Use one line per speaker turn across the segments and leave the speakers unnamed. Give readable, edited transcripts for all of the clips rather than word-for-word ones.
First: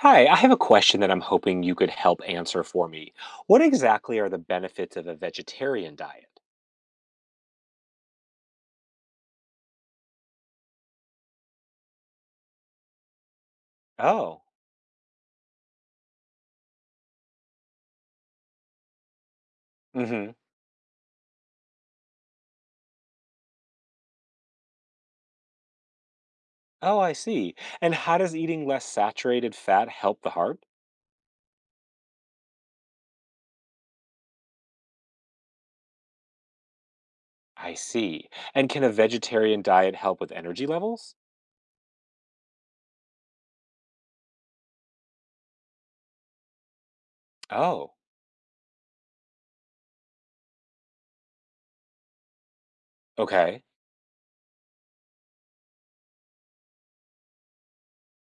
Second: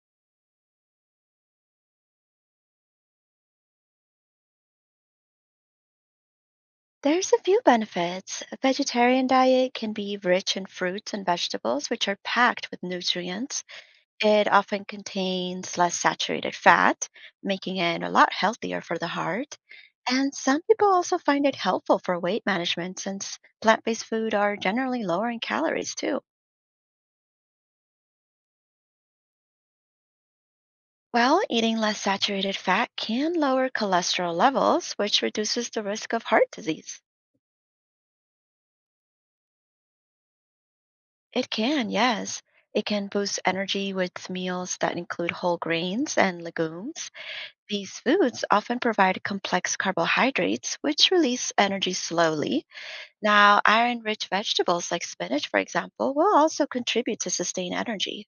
Hi, I have a question that I'm hoping you could help answer for me. What exactly are the benefits of a vegetarian diet?
There's a few benefits. A vegetarian diet can be rich in fruits and vegetables, which are packed with nutrients.
Oh,
It often contains less saturated fat, making it a lot healthier for the heart.
mm-hmm.
And some people also find it helpful for weight management since plant based food are generally lower in calories too.
Oh, I see. And how does eating less saturated fat help the heart?
Well, eating less saturated fat can lower cholesterol levels, which reduces the risk of heart disease.
I see. And can a vegetarian diet help with energy levels?
It can, yes. It can boost energy with meals that include whole grains and legumes.
Oh,
These foods often provide complex carbohydrates, which release energy slowly. Now,
okay.
iron rich vegetables like spinach, for example, will also contribute to sustain energy.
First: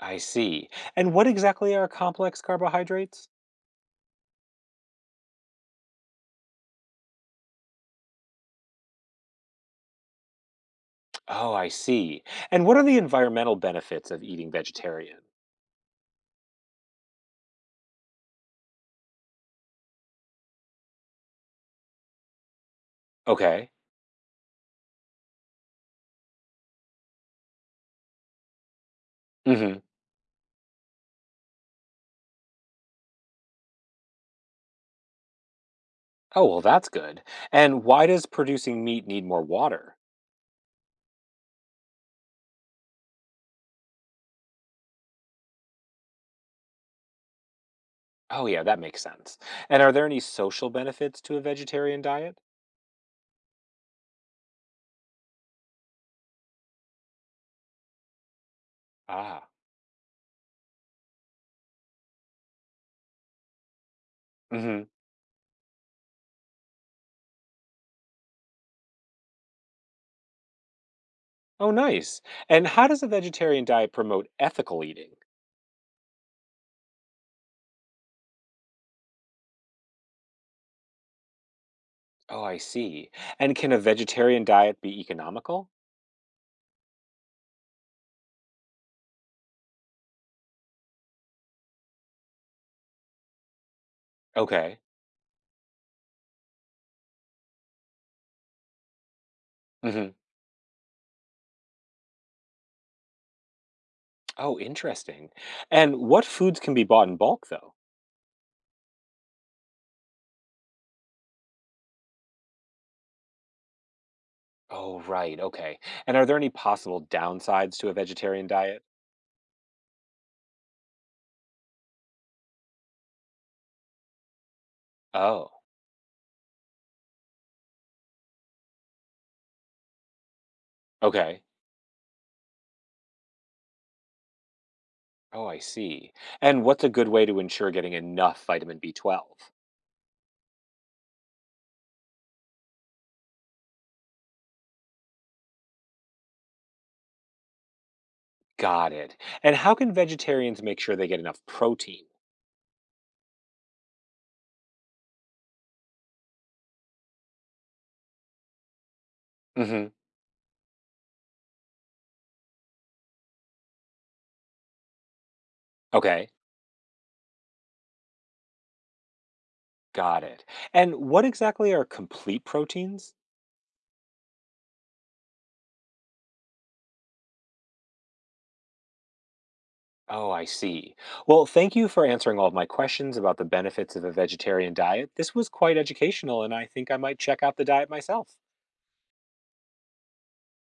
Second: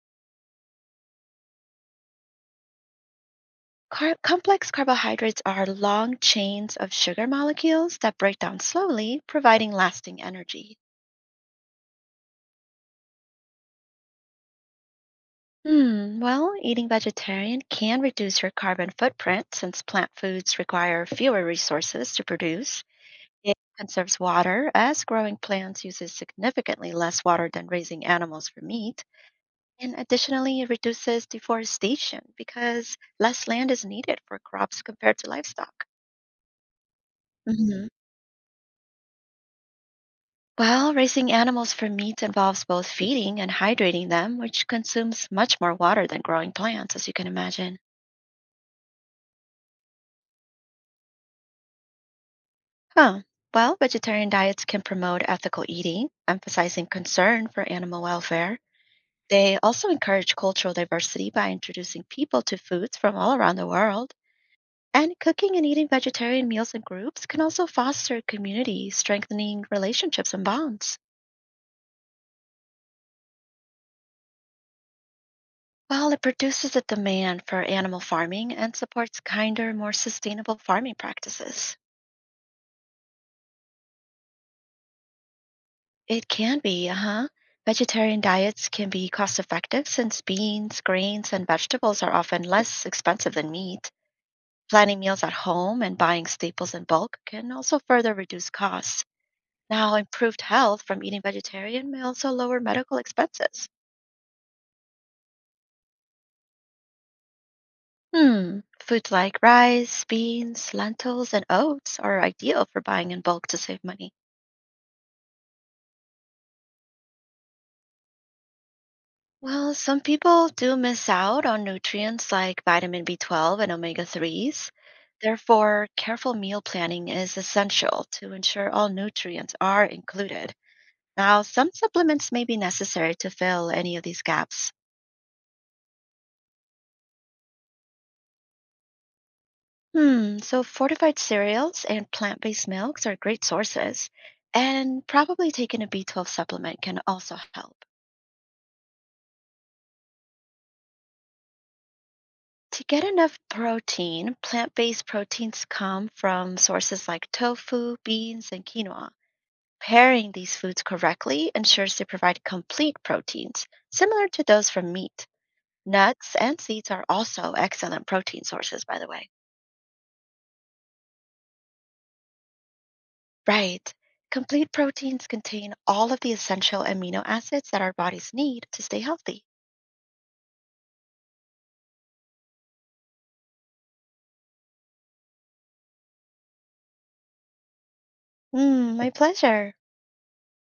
I see. And what exactly are complex carbohydrates?
Complex carbohydrates are long chains of sugar molecules that break down slowly, providing lasting energy.
Oh, I see. And what are the environmental benefits of eating vegetarian?
Hmm, well, eating vegetarian can reduce your carbon footprint since plant foods require fewer resources to produce. It
Okay.
conserves water as growing plants uses significantly less water than raising animals for meat.
Mm-hmm.
And additionally, it reduces deforestation because less land is needed for crops compared to livestock.
Oh, well, that's good. And
Mhm.
why does producing meat need more water?
Well, raising animals for meat involves both feeding and hydrating them, which consumes much more water than growing plants, as you can imagine.
Oh, yeah, that makes sense. And are there any social benefits to a vegetarian diet?
Huh. Well, vegetarian diets can promote ethical eating, emphasizing concern for animal welfare.
Ah.
They also encourage cultural diversity by introducing people to foods from all around the world.
Hmm.
And cooking and eating vegetarian meals in groups can also foster community, strengthening relationships and bonds.
Oh, nice. And how does a vegetarian diet promote ethical eating?
Well, it produces a demand for animal farming and supports kinder, more sustainable farming practices.
Oh, I see. And can a vegetarian diet be economical?
It can be, uh-huh. Vegetarian diets can be cost-effective since beans, grains, and vegetables are often less expensive than meat.
Okay.
Planning meals at home and buying staples in bulk can also further reduce costs. Now,
Hmm.
improved health from eating vegetarian may also lower medical expenses.
Oh, interesting. And what foods can be bought in bulk, though?
Hmm, foods like rice, beans, lentils, and oats are ideal for buying in bulk to save money.
Oh, right. Okay. And are there any possible downsides to a vegetarian diet?
Well, some people do miss out on nutrients like vitamin B12 and omega 3s.
Oh,
Therefore, careful meal planning is essential to ensure all nutrients are included. Now,
okay.
some supplements may be necessary to fill any of these gaps.
Oh, I see. And what's a good way to ensure getting enough vitamin B12?
Hmm, so fortified cereals and plant based milks are great sources, and probably taking a B12 supplement can also help.
Got it. And how can vegetarians make sure they get enough protein?
To get enough protein, plant based proteins come from sources like tofu, beans, and quinoa.
Hmm.
Pairing these foods correctly ensures they provide complete proteins, similar to those from meat.
Okay,
Nuts and seeds are also excellent protein sources, by the way.
got it. And what exactly are complete proteins?
Right. Complete proteins contain all of the essential amino acids that our bodies need to stay healthy.
Oh, I see. Well, thank you for answering all of my questions about the benefits of a vegetarian diet. This was quite educational, and I think I might check out the diet myself.
Mm, my pleasure.